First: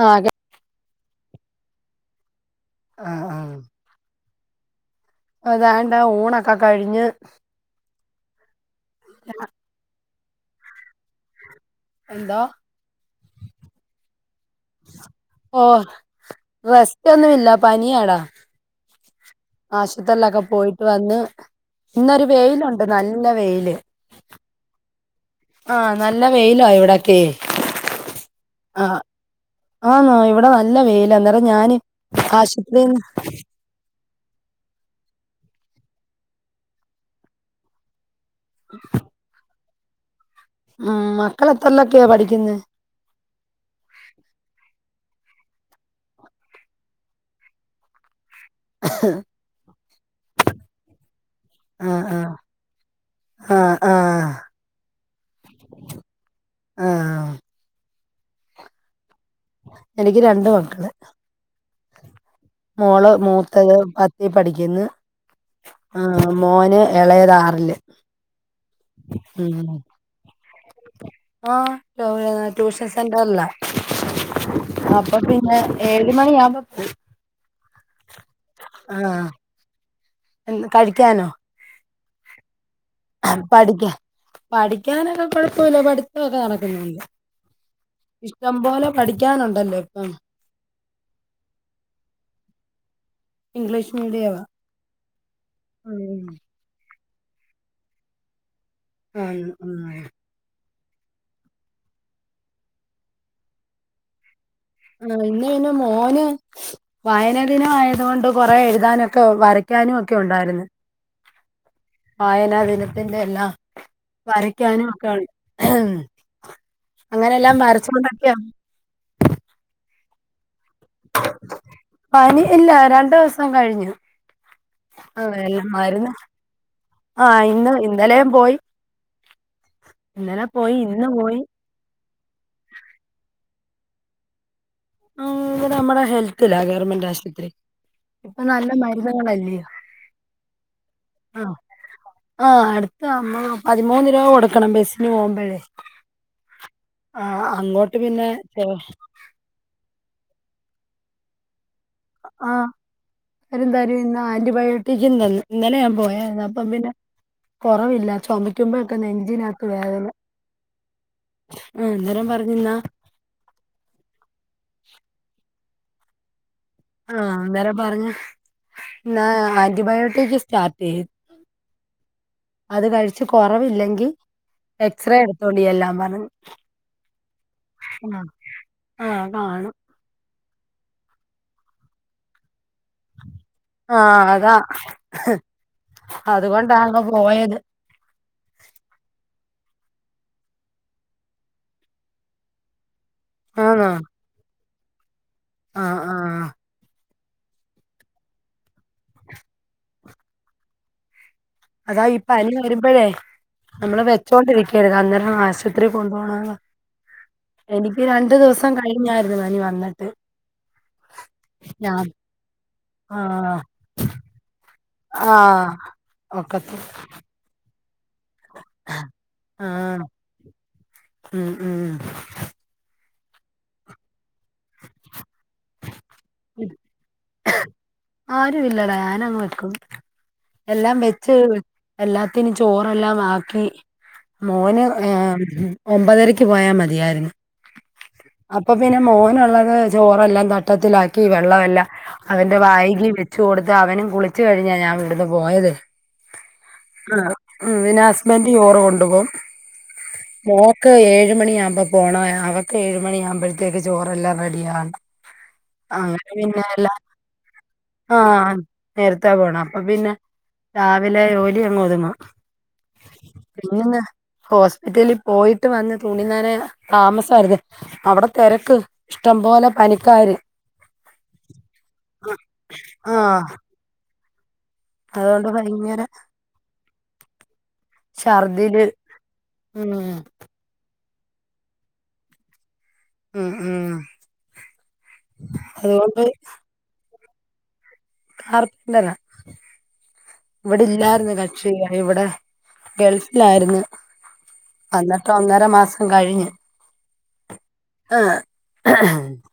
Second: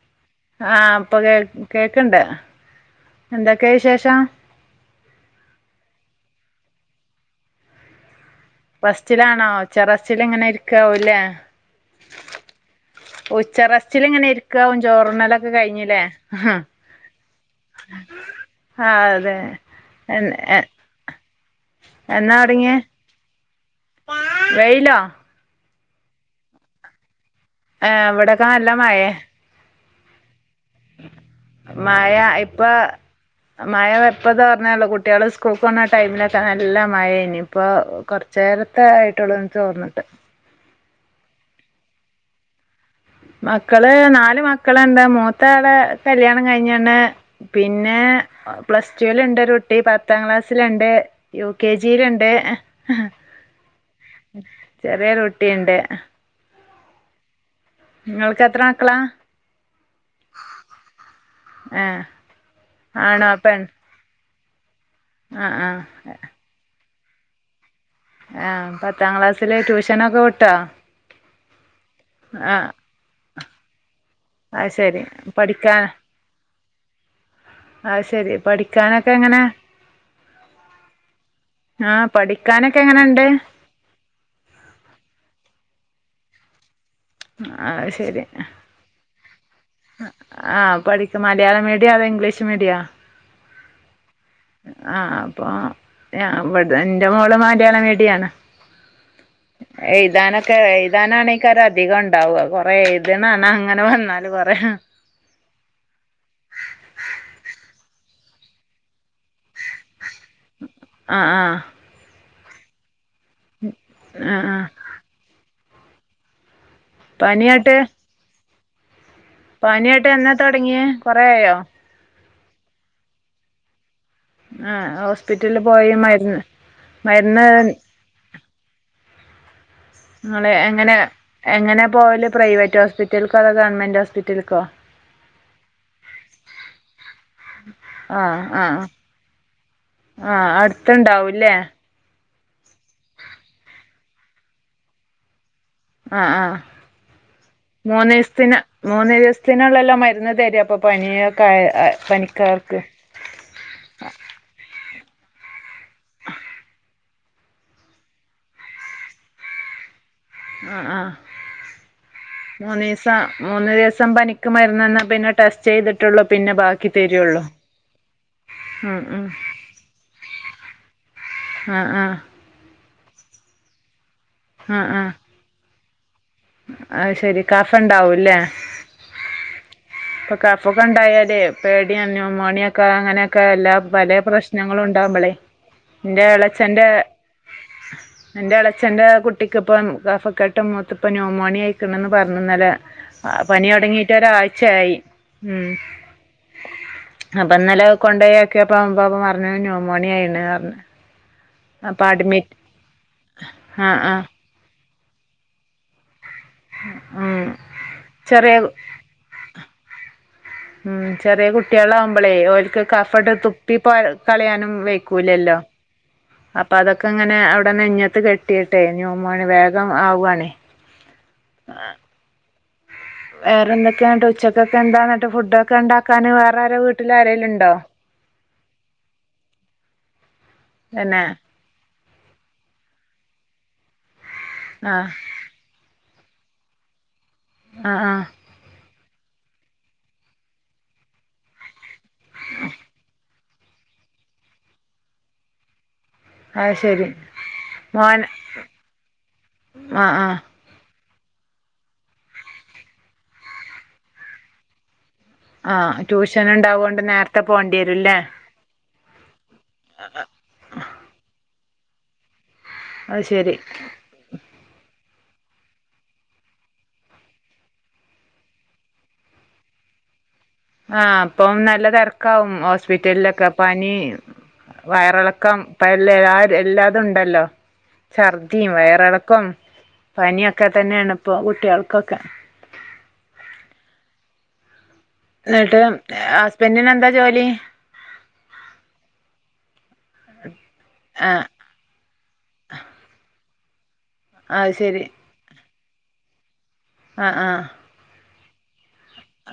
അ അതെ ആ അപ്പൊ കേ കേക്കണ്ട് എന്തൊക്കെയ വിശേഷം അതാണ്ടാ ഊണക്കെ കഴിഞ്ഞ് റെസ്റ്റിലാണോ ച്ചിലങ്ങനെ ഇരിക്കാവല്ലേ എന്താ ഉച്ച റസ്റ്റില് ഇങ്ങനെ ഇര് ഓ റെസ്റ്റ് ഒന്നുമില്ല പനിയടാ അതെ എ ആശുപത്രിലൊക്കെ എ പോയിട്ട് വന്ന് ഇന്നൊരു എന്നാ തൊടങ്ങിയേ വെയിലുണ്ട് നല്ല വെയില്. വെയിലോ ആഹ നല്ല വെയിലാ ഇവിടൊക്കെ ഏ ഇവിടൊക്കെ നല്ല ആഹ് മഴേ ആന്നോ ഇവിടെ നല്ല നല്ല വെയില അന്നേരം ഞാന് മഴ ആശുപത്രിന്ന് ഇപ്പോ തോർന്നൊള്ളു കുട്ടിയാള് സ്കൂൾക്ക് പോന്ന ടൈമിലൊക്കെ നല്ല മഴനി ഇപ്പോ കൊർച്ച് ചേരത്ത ആയിട്ടുള്ള തോർന്നിട്ട് മക്കളെ എത്രല്ലക്കെയോ പഠിക്കുന്ന മക്കള് നാല് മക്കളുണ്ട് മു മൂത്ത ആളെ കല്യാണം കഴിഞ്ഞ്ണ് പിന്നെ പ്ലസ് ടുവിൽ ഉണ്ട് ഒരു കു കുട്ടി പത്താം ക്ലാസ്സില്ണ്ട് യു കെ ആഹ് ജിയില്ണ്ട് ആഹ് ആഹ് ആഹ് ചെറിയരു കുട്ടിണ്ട് ആ ഇങ്ങൾക്ക് എത്ര മക്കളാ എനിക്ക് രണ്ടു മക്കള് ആ മോള് മൂത്തത് പത്ത് ഇൽ പഠിക്കുന്നു ആഹ് ആഹ് ആ മോന് ഇളേതാറില് ആ പത്താം ക്ലാസ്സില് ട്യൂഷനൊക്കെ വിട്ടോ ആ ആഹ് ട്യൂഷൻ സെന്റർ അല്ല അത് ശരി അപ്പൊ പിന്നെ പഠിക്കാൻ ഏഴു മണി ആവുമ്പോ പോകും ആ ശരി പഠിക്കാനൊക്കെ എങ്ങനെ എന്ന് ആഹ പഠിക്കാനൊക്കെ എങ്ങനെയുണ്ട് പഠിക്കാ പഠിക്കാനൊക്കെ കൊഴപ്പമില്ല പഠ ഇതൊക്കെ നടക്കുന്നുണ്ട് അ ശരി ഇഷ്ടം പോലെ പഠിക്കാനുണ്ടല്ലോ ഇപ്പം ആഹ പഠിക്ക മലയാള മീഡിയ അതോ ഇംഗ്ലീഷ് മീഡിയ ഇംഗ്ലീ് ആഹ അപ്പൊ ഉം ഞ അവിടെന്നെ എറെ മോള് മാന്യാളം വേടിയാണ് ആന്ന് ആഹ് താനക്ക ണ അധികം ഉണ്ടാവുക കൊറ ഇാണ് അങ്ങനെ വന്നാല ആ ഇന്ന് പിന്നെ മോന് വായനദിന ആയ അതുകൊണ്ട് കുറെ എഴുതാനൊക്കെ വരയ്ക്കാനും ഒക്കെ ഉണ്ടായിരുന്നു ആ ആ വായനാവിന ന്റെ എല്ലാം ആഹ് ആഹ് വരയ്ക്കാനും ഒക്കെയാണ് ഉഹ അങ്ങനെല്ലാം പനിയായിട്ട് മരച്ചുകൊണ്ടൊക്കെയ പിന്നെ ത തുടങ്ങിയ കൊറയോ പനി ഇല്ല രണ്ടു ദിവസം കഴിഞ്ഞു ആ ആഹ് ഹോസ്പിറ്റലില് എല്ലാം പോയി മരുന്ന് ആഹ് മരുന്ന് ഇന്ന് ഇന്നലെയും പോയി ഇന്നലെ നിങ്ങെ പോയി എങ്ങനെ ഇന്ന് പോയി എങ്ങനെ പോയലും പ്രൈവറ്റ് ഹോസ്പിറ്റൽക്കോ അതോ ഗവൺമെന്റ് ഹോസ്പിറ്റലക്കോ ഇ നമ്മുടെ ഹെൽത്തില്ല ഗവൺമെന്റ് ആശുപത്രി ആഹ് ഇപ്പൊ നല്ല ആഹ് മരുന്നുകളല്ലയോ ആഹ് ആ അടുത്തുണ്ടാവൂല്ലേ ആ അടുത്ത പതിമൂന്ന് രൂപ കൊടുക്കണം ബസിന് പോകുമ്പോഴേ ആഹ ആഹ ആഹ് അങ്ങോട്ട് മൂന്ന് പിന്നെ ദിവസത്തിന് മൂന്ന് ദിവസത്തിനുള്ളെല്ലോ മ അ തരി അപ്പൊ പനിയൊ ആഹ തരും തരും ഇ ആന്റിബയോട്ടിക് ഇന്നലെ ഞാൻ പോയ അപ്പ പിന്നെ കുറവില്ല ചുമക്കുമ്പോ ഒക്കെ നെഞ്ചിനകത്ത് വേദന്ന് ആ ആ പറഞ്ഞിന്നാ മൂന്ന് ദിവസ മൂന്ന് ദിവസം പനിക്ക് മരുന്ന്ന്ന പിന്നെ ടെസ്റ്റ് ചെയ്തിട്ടുള്ളൂ പിന്നെ ബാക്കി ആഹ് തരുള്ളൂ അന്നേരം പറഞ്ഞ് ഉം ഉം എന്നാ ആന്റിബയോട്ടിക്ക് സ്റ്റാർട്ട് തേ. ആഹ് ആഹ്. അത് കഴിച്ച് കൊറവില്ലെങ്കിൽ. ആഹ് ആഹ് എക്സ്റേ എടുത്തോണ്ടി എല്ലാം പറ അത് ശെരി കഫം ഉണ്ടാവും ആഹ് ല്ലേ [inaudible] ആഹ് കാണും ഇപ്പൊ കഫൊക്കെണ്ടായാല് പേടിയ ന്യൂമോണിയക്കെ ക്ക അങ്ങനെയൊക്കെ എല്ലാ പലെ ആഹ് അതാ പ്രശ്നങ്ങളും ഉണ്ടാകുമ്പള് എന്റെ അതുകൊണ്ടാ ഇളച്ചന്റെ അങ്ങ് പോയത് ഇളച്ചന്റെ കുട്ടി ഇന്ക് ഇപ്പം കഫക്കെട്ടും മൊത്ത പനിയും ന്യൂമോണിയ അയ്ക്ക്ണ്ന്ന് പറഞ് ഇന്നലെ ആ പനി തുടങ്ങീട്ട് ഒരാഴ്ച്ചയായി ചായി ആ ആ അപ്പൊ ഇന്നലെ കൊണ്ടേയ് നോക്കിയപ്പോ ഇപ്പ പറഞ്ഞത് ന്യൂമോണിയ ആയ്ണ്ന്ന് പറഞ്ഞു അതാ അപ്പം ഈ പനി അഡ്മിറ്റ് വരുമ്പോഴേ ആ നമ്മള് വെച്ചോണ്ടിരിക്കും ക്കരുത് അന്നേരം നമ്മൾ ആശുപത്രി പോ മ് രണ്ടു ചെറിയ ദിവസം കഴിഞ്ഞായിരുന്നു പനി വന്നിട്ട് മ് ചെറിയ കുട്ടികള് ഞാൻ ആവുമ്പോള് ഓല്ക്ക് കഫം ഇങ്ങട്ട് ആഹ് തുപ്പി പോ കളയാനും വൈ യ്കൂല്ലല്ലോ ആഹ് അപ്പൊ ഒക്കത്ത് അതൊക്കെങ്ങനെ ടെ നെഞ കെട്ടിയിട്ട് ന്യൂമോണിയ വേഗം ആവാണ് മ് മ് വേറെ എന്തൊക്കെ യാന്നിട്ട് ഉച്ചക്കാലത്തേ എന്താ ഫുഡൊക്കെ എന്താ ക്കാൻ വേറെ ആരോ വീട്ടില് വീട്ടിലാരെലും ഉണ്ടോ ആരും ഇല്ലടാ ഞാനങ്ങ് വെക്കും എല്ലാം തന്നെ വെച്ചു- എല്ലാത്തിനും ചോറെല്ലാം ആക്കി മോന് ആഹ് ഹേ ഒമ്പതരക്ക്- ക്ക് പോയാൽ മതിയായിരുന്നു ആഹ് ആഹ് അപ്പൊ പിന്നെ മോനുള്ളത് ചോറെല്ലാം തട്ടത്തിലാ ക്കി വെള്ളമല്ല അവന്റെ വായിക്ക് വെച്ച് കൊടുത്ത് അവനും കുളിച്ചു കഴിഞ്ഞാ ഞാൻ ഇവിടുന്ന് പോയത് അത് ശരി ആ പിന്നെ മോൻ ഹസ്ബൻഡ്‌ ചോറ് കൊണ്ടു പോകും ആഹ് ആഹ് മോൾക്ക് ഏഴു ഏഴ് മണിയാകുമ്പോ പോണം അവൾക്ക് ഏഴു മണിയാകുമ്പോഴത്തേക്കും ചോറെല്ലാം റെഡി ആവണം ആ ട്യൂഷൻ ഉണ്ടാവോണ്ട് നേരത്തെ പോണ്ടി വരും ല്ലേ നേരത്താ പോണം അപ്പ പിന്നെ രാവിലെ [inaudible] അത് ശരി പിന്ന ഹോസ്പിറ്റലിൽ പോയിട്ട് വന്ന് തുണിനന താമസമായിരുന്നു അവിടെ തിരക്ക് ഇഷ്ടംപോലെ പനിക്കാര്. ആ അപ്പം നല്ല തിരക്കാവും ആഹ് ഹോസ്പിറ്റലിലൊക്കെ പനി. അതുകൊണ്ട് വയറിളക്കം ഇപ്പ ഭയങ്കര എല്ല എല്ലാ അതുണ്ടല്ലോ. ഛർദിയും ഛർദില് വയറിളക്കം ഉം പനിയൊക്കെ തന്നെയാണ്. ഇപ്പൊ കുട്ടികൾക്കൊക്കെ. ഉം ഉം. എന്നിട്ട് ഹസ്ബൻഡിന് എന്താ ജോലി. കാർപെന്റ്റാ ഇവിടെ ഇല്ലായിരുന്നു ആഹ് കക്ഷി ഇവിടെ ഗൾഫ് ല്ലായിരുന്നു. അത് ശരി വന്നിട്ട് ഒന്നര മാസ് കഴിഞ്ഞ്. ആഹ് ആഹ്. ആഹ്.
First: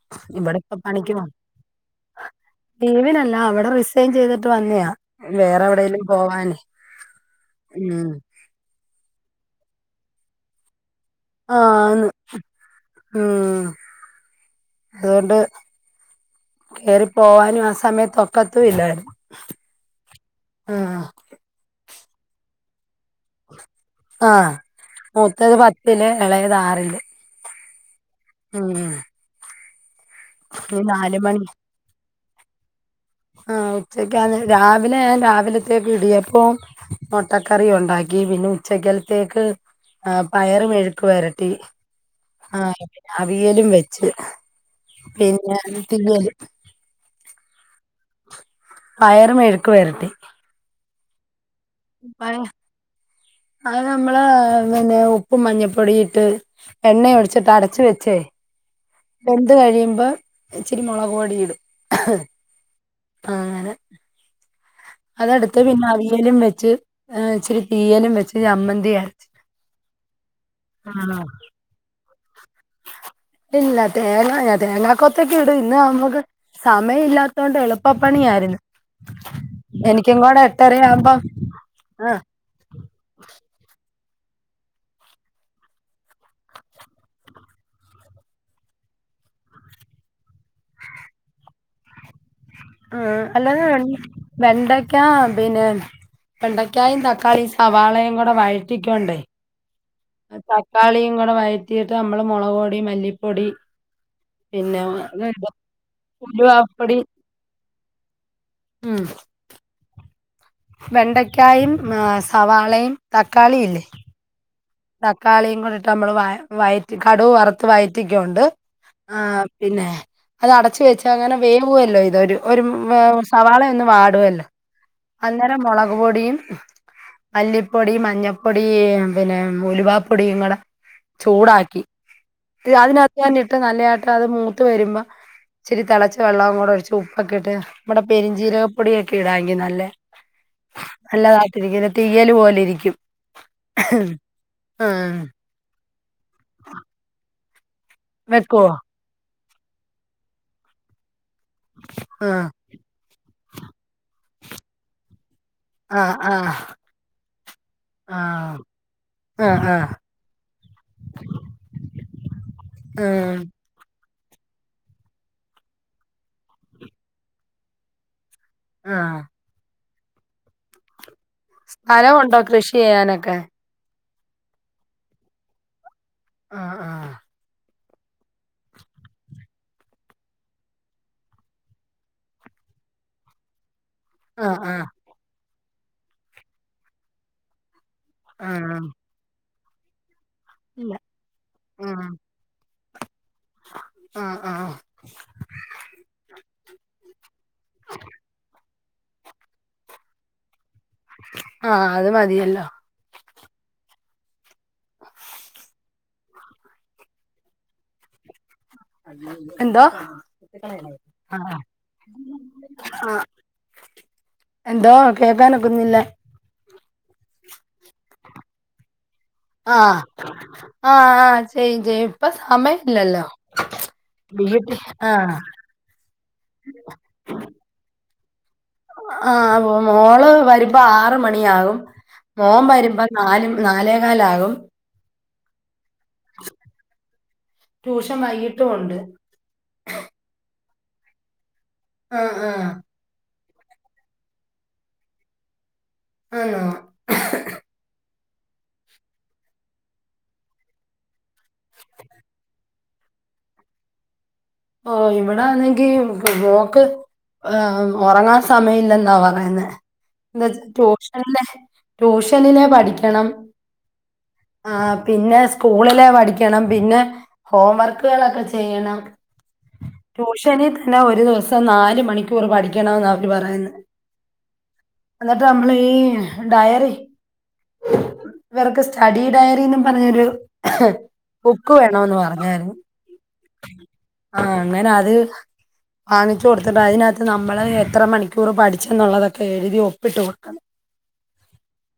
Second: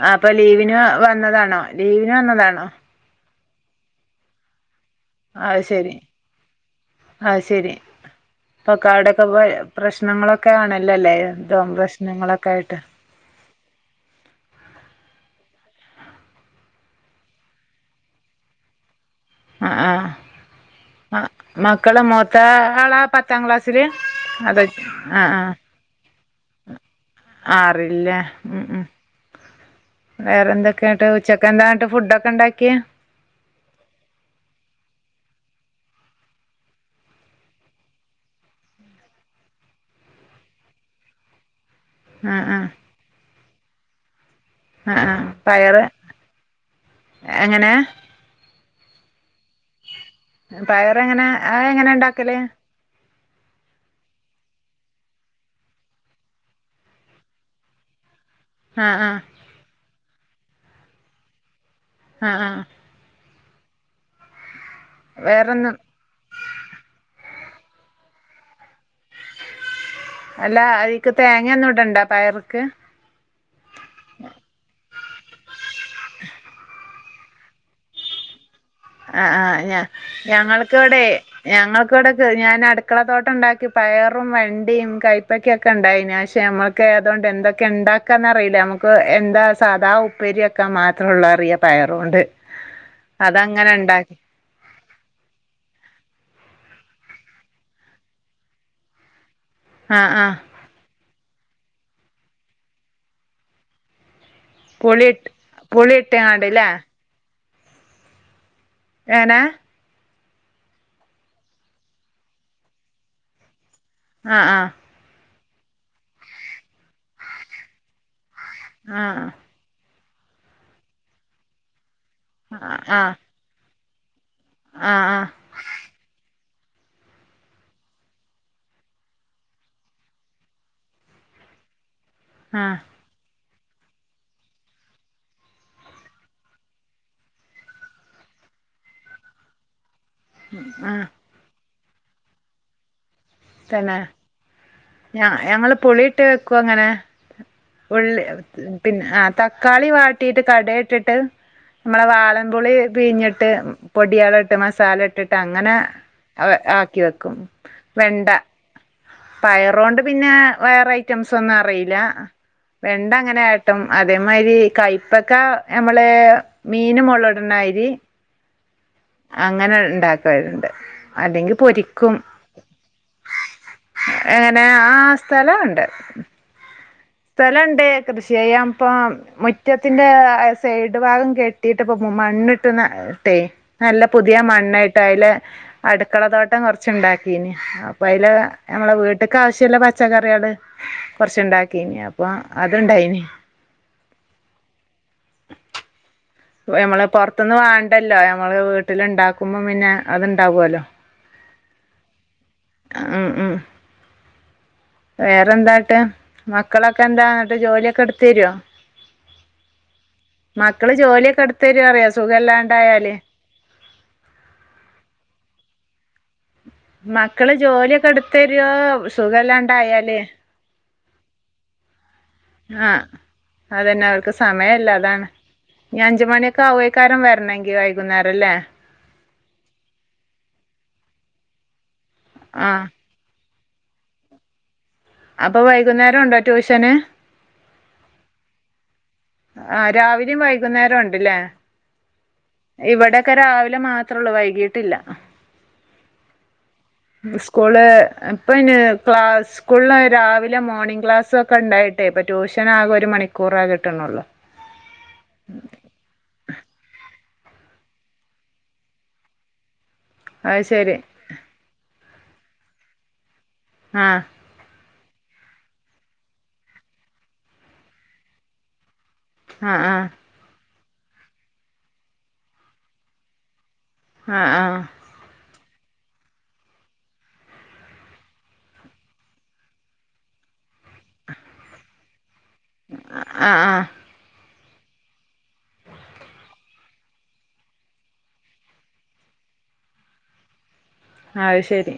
ആ അപ്പൊ ഇവിടെ ഇപ്പ ലീവിന് പണിക്ക് പോണ് വന്നതാണോ ലീവിന് വന്നതാണോ? ആ അവിടെ റിസൈൻ ചെയ്തിട്ട് വന്നതാ. അത് ശരി അത് ശരി ഉം പ്പൊ കടൊക്കെ പോയോ. പ്രശ്നങ്ങളൊക്കെ ആണല് അല്ലല്ലേ എന്തോ ആന്ന് പ്രശ്നങ്ങളൊക്കെ ആയിട്ട്. ഉം അതുകൊണ്ട് കേറി പോവാനും ആ സമയത്തൊക്കത്തും ഇല്ലായിരുന്നു. ആഹ് ആഹ് ആഹ് ആ മക്ക് മക്കള് മുത്ത ആള് പത്താം ക്ലാസ്സ്‌ സ്സില് ആഹ് അത് ആ ആ മൂത്തത് പത്തില് ഇളയത് ആറില് ആറിലാ ഉം ഉം. വേറെ ഇനി എന്തൊക്കെയുണ്ട് നാല് ഉച്ചക്ക് എന്തായുണ്ട് ഫുഡ് ഒക്കെ. ഉണ്ടാക്കിയേ. ആ ഉച്ചക്ക് രാവിലെ രാവിലത്തേക്ക് ഇടിയപ്പോം മുട്ടക്കറി ഉണ്ടാക്കി പിന്നെ ഉച്ചയ്ക്കലത്തേക്ക് പയറ് മെഴുക്ക് പുരട്ടി. ആ. [unintelligible] തിയലും വെച്ച്. ആ ആ പിന്നെ പയറ് തിയല്. എങ്ങനെ. ആയ മെഴുക്ക് വെരട്ടി പയർ എങ്ങനെ ആ [unintelligible] ഹ് എങ്ങനെ ഉണ്ടാക്കല് അത് നമ്മള് പിന്നെ ഉപ്പും മഞ്ഞപ്പൊടിയിട്ട് എണ്ണ ഒഴിച്ചിട്ട് അടച്ച് വെച്ചേ ആ ആ വെന്ത് കഴിയുമ്പം ഇച്ചിരി മൊളക് പൊടി ഇടും. ആഹ് ആഹ്. ആഹ് ങ്ങനെ അതട്ത്ത് വേറൊന്നും പിന്നെ അവിയലും വെച്ച്. ഏഹ് ഇച്ചിരി തീയലും വെച്ച് അമ്മൻ അല്ല അതീക്ക് ആണോ തേങ്ങ ഒന്നും ഇടണ്ട പയറ് ഇല്ല തേങ്ങ [unintelligible] തേങ്ങാ കൊത്തൊക്കെ ഇടു ഇന്ന് അമ്മക്ക് സമയം ഇല്ലാത്തോണ്ട് എളുപ്പപ്പണിയായിര്ന്ന്. ആഹ് ആഹ് ഞ ഞങ്ങൾക്ക്‌ വടെ എട്ടരയാവുമ്പം ഞങ്ങൾക്ക്‌ ആഹ് വടെ [unintelligible] ഞാന് അടുക്കള തോട്ടണ്ടാക്കി പയർ റും വെണ്ടിയും കൈപക്കൊക്കെ ഉണ്ടായിനി. പക്ഷേ നമ്മക്ക് അതുകൊണ്ട് എന്തൊക്കെ ഉണ്ടാക്കാന്നറിയില്ല നമുക്ക് എന്താ സാധാ ഉപ്പേരിയൊക്കെ മാത്രുള്ളൊ അറിയ പയറുകൊണ്ട്. ആഹ് അല്ല അതങ്ങനെ ആഹ് ഉണ്ടാക്കി വെണ്ട ക്ക്യാം പിന്നെ വെണ്ടയ്ക്കായും തക്കാളിയും സവാളയും കൂടെ വഴറ്റിക്കൊണ്ട് ആഹ് ആഹ് തക്കാളീം ഉം കൂടെ വയറ്റീട്ട് അമ്മള് മൊളക് പൊടീം മല്ലിപ്പൊടി പിന്നെ പുളിയിട്ട് [unintelligible] പുളി ഇട്ടങ്ങാണ്ടില്ലേ ഉലുവാപൊടി ഏനാ? വെണ്ടയ്ക്കായും സവാളയും തക്കാളീ ഇല്ലേ? ആഹ് ആഹ്. തക്കാളിയും കൂടി ഇട്ട് നമ്മള് വയ വയറ്റി കടുക് വറുത്ത് വഴറ്റിക്കൊണ്ട് ആഹ് പിന്നെ അത് അടച്ച് വെച്ച് അങ്ങനെ വേ വോല്ലോ അഹ്? ഒരു [unintelligible] ഒരു ആഹ് ആഹ് സവാള പാട്വാല്ല. ആഹ് അന്നേരം മൊളക് പൊടിയും മല്ലിപ്പൊടി മഞ്ഞപ്പൊടി പിന്നെ ഉലുവാപ്പൊടിയും കൂടെ ചൂടാക്കി ആഹ് ആഹ് അതിന [unintelligible] ത്ത് ഞാൻ ഇട്ട് ഇട്ട് നല്ലതായിട്ട് അത് മൂത്ത് വരുമ്പോ ഇച്ചിരി തെളച്ച വെള്ളവും കൂടി ഒഴിച്ച് ഉപ്പൊക്കെ ഇട്ട് നമ്മുടെ പെരിഞ്ചീരകപ്പൊടിയൊക്കെ ഇടാവെങ്കി നല്ല ആഹ് നല്ലതായിട്ടിരിക്കും. തീയ്യല് പോലിരിക്കും. പിന്നെ ആഹ് പുളിയിട്ട് വെക്കും അങ്ങനെ ഉള്ളി വെക്കുവോ പിന്നെ ആ തക്കാളി വാട്ടിയിട്ട് കട ഇട്ടിട്ട് നമ്മളെ ആ വാളൻപുളി പിഴിഞ്ഞിട്ട് പൊടിയള ഇട്ട് മസാല ഇട്ടിട്ട് അങ്ങനെ ആ ആ ആക്കി വെക്കും ആ വെണ്ട ആ ആ പയറു കൊണ്ട് പിന്നെ വേറെ ഐറ്റംസ് ഒന്നും അറിയില്ല വെണ്ട ഉം. അങ്ങനട്ട് അതേമാതിരി കയ്പ്പക്ക നമ്മള് മീൻ മൊളവിടുന്ന മാതിരി ആ അങ്ങനെ ഉണ്ടാക്കാറുണ്ട് സ്ഥലമുണ്ടോ കൃഷി ചെയ്യാനൊക്കെ എങ്ങനെ ആ സ്ഥലം ഒണ്ട് ആഹ ആഹ സ്ഥലുണ്ട് കൃഷി ചെയ്യാ ഇപ്പ മുറ്റത്തിന്റെ സൈഡ് ഭാഗം കെട്ടിട്ട് ഇപ്പ മണ്ണിട്ട് ഇട്ടേ നല്ല പുതിയ ആ ആ മണ്ണായിട്ട് അതില് അടുക്കള തോട്ടം കൊറച്ച് ഉണ്ടാക്കീന് അപ്പ അതില് ആ ഞമ്മള വീട്ടക്കാവവശ്യ ചില പച്ചകറി ഇല്ല കുറച്ചുണ്ടാക്കി ഇനിയപ്പം അതുണ്ടായിന് ആഹ ആഹ നമ്മള് പുറത്തുന്ന് വാണ്ടല്ലോ നമ്മള് വീട്ടില ഉണ്ടാക്കുമ്പോൾ പിന്നെ അത്ണ്ടാവുല്ലോ ആഹ അത് മതിയല്ലോ ഉം ഉം വേറെന്താട്ട് മക്കളൊക്കെ എന്താ എന്നിട്ട് ജോലിയൊക്കെ എടുത്ത് തരുവോ എന്തോ മക്കള് ജോലിയൊക്കെ ആ എടുത്തരോ അറിയാ സുഖല്ലാണ്ടായാല് എന്തോ കേക്കാനൊക്കുന്നില്ല തരുവോ ആഹ് ആഹ് ആ ചെയ്യും ചെയ്യും ഇപ്പൊ ആഹ് സമയംല്ലല്ലോ അതന്നെ അവർക്ക് വീട്ടിൽ സമയല്ല അതാണ് ആഹ ഇനി അഞ്ച് ല്ലേ ആ മോള് വരുമ്പോ ആറ് മണിയാകും മോൻ ആഹ് വരുമ്പോ നാലും നാലേ കാലാകും അപ്പൊ വൈകുന്നേരം ണ്ടോ ട്യൂഷന് ട്യൂഷൻ വൈകിട്ടും ഉണ്ട് ആഹ രാവിലിം വൈ വൈകുന്നേരംണ്ട്ല്ലേ ആഹ ആഹ ക്കെ രാവിലെ മാത്രമേള്ളൂ വൈകിട്ടില്ല ആണോ സ്കൂള് ഇപ്പം ഇന് ക്ലാസ് സ്കൂളിൽ രാവിലെ മോർണിംഗ് ക്ലാസ്സോക്കെ ണ്ടായിട്ടേ ഇപ്പ ട്യൂഷൻ ആകെ ഒരു മണിക്കൂറ ആകെ. കിട്ട്ണളു ഓ ഇവിടൊന്നങ്കി മോക്ക് ഒ ഉറങ്ങാൻ സമയം ഇല്ലെന്നാ പറയുന്നെ എന്ത് അത് ശരി റ്റോപ്ഷ ല്ലേ ട്യൂഷനിലെ പഠിക്കണം ആഹ ആ പിന്നെ സ്കൂളില് പഠിക്കണം പിന്നെ ഹോം വർക്കുകളൊക്കെ ചെയ്യണം ആഹ് ആഹ് ടൂഷ നിത് എന്നാ ഒരു ദിവസം നാല് മണിക്കൂർ പഠിക്കണെന്ന് അവര് പറയ്ണ് ആഹ ആഹ ളെ ഈ ഡയറി വർക്ക് സ്റ്റഡി ഡയറി പറഞ്ഞൊരു ബുക്ക് വേണന്ന് പറഞ്ഞായിരുന്നു. ആഹ് ആഹ് ആ അങ്ങനെ അത് വാങ്ങിച്ചു കൊടുത്തിട്ട് അതിനകത്ത് നമ്മള് എത്ര മണിക്കൂർ പഠിച്ചെന്നുള്ളതൊക്കെ എഴുതി ഒപ്പിട്ട് കൊടുക്കണം അ അത് ശരി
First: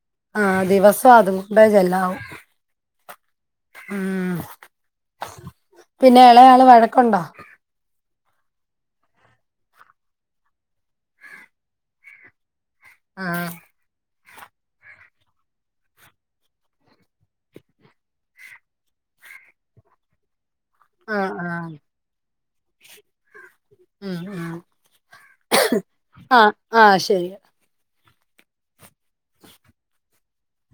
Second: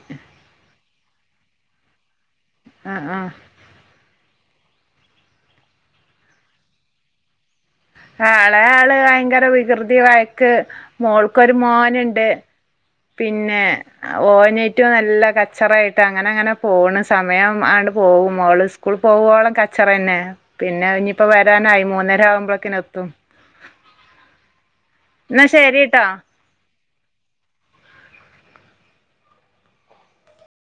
സ്വാദും ബേജ ല്ലാ ആഹ് ആഹ് ഉം പിന്നെ ഇളയാള് വഴ കൊണ്ടൊ എളെ ആള് ഭയങ്കര വികൃതി വയക്ക് മോൾക്കൊരു മോനുണ്ട് ആ പിന്നെ ഓ നെയ്റ്റ്നല്ല കച്ചറയിട്ട് അങ്ങനെ അങ്ങനെ പോണ് സമയം ആണ്ട് പോകും മോള് സ്കൂൾ പോകോളം കച്ചറ തന്നെ പിന്നെ ആ ഇനിയിപ്പോ ആ വരാനായി മൂന്നര ആകുമ്പോ ക്കിനെത്തും ഉം ഉം എന്നാ ശരിട്ടാ ആഹ് ശെരി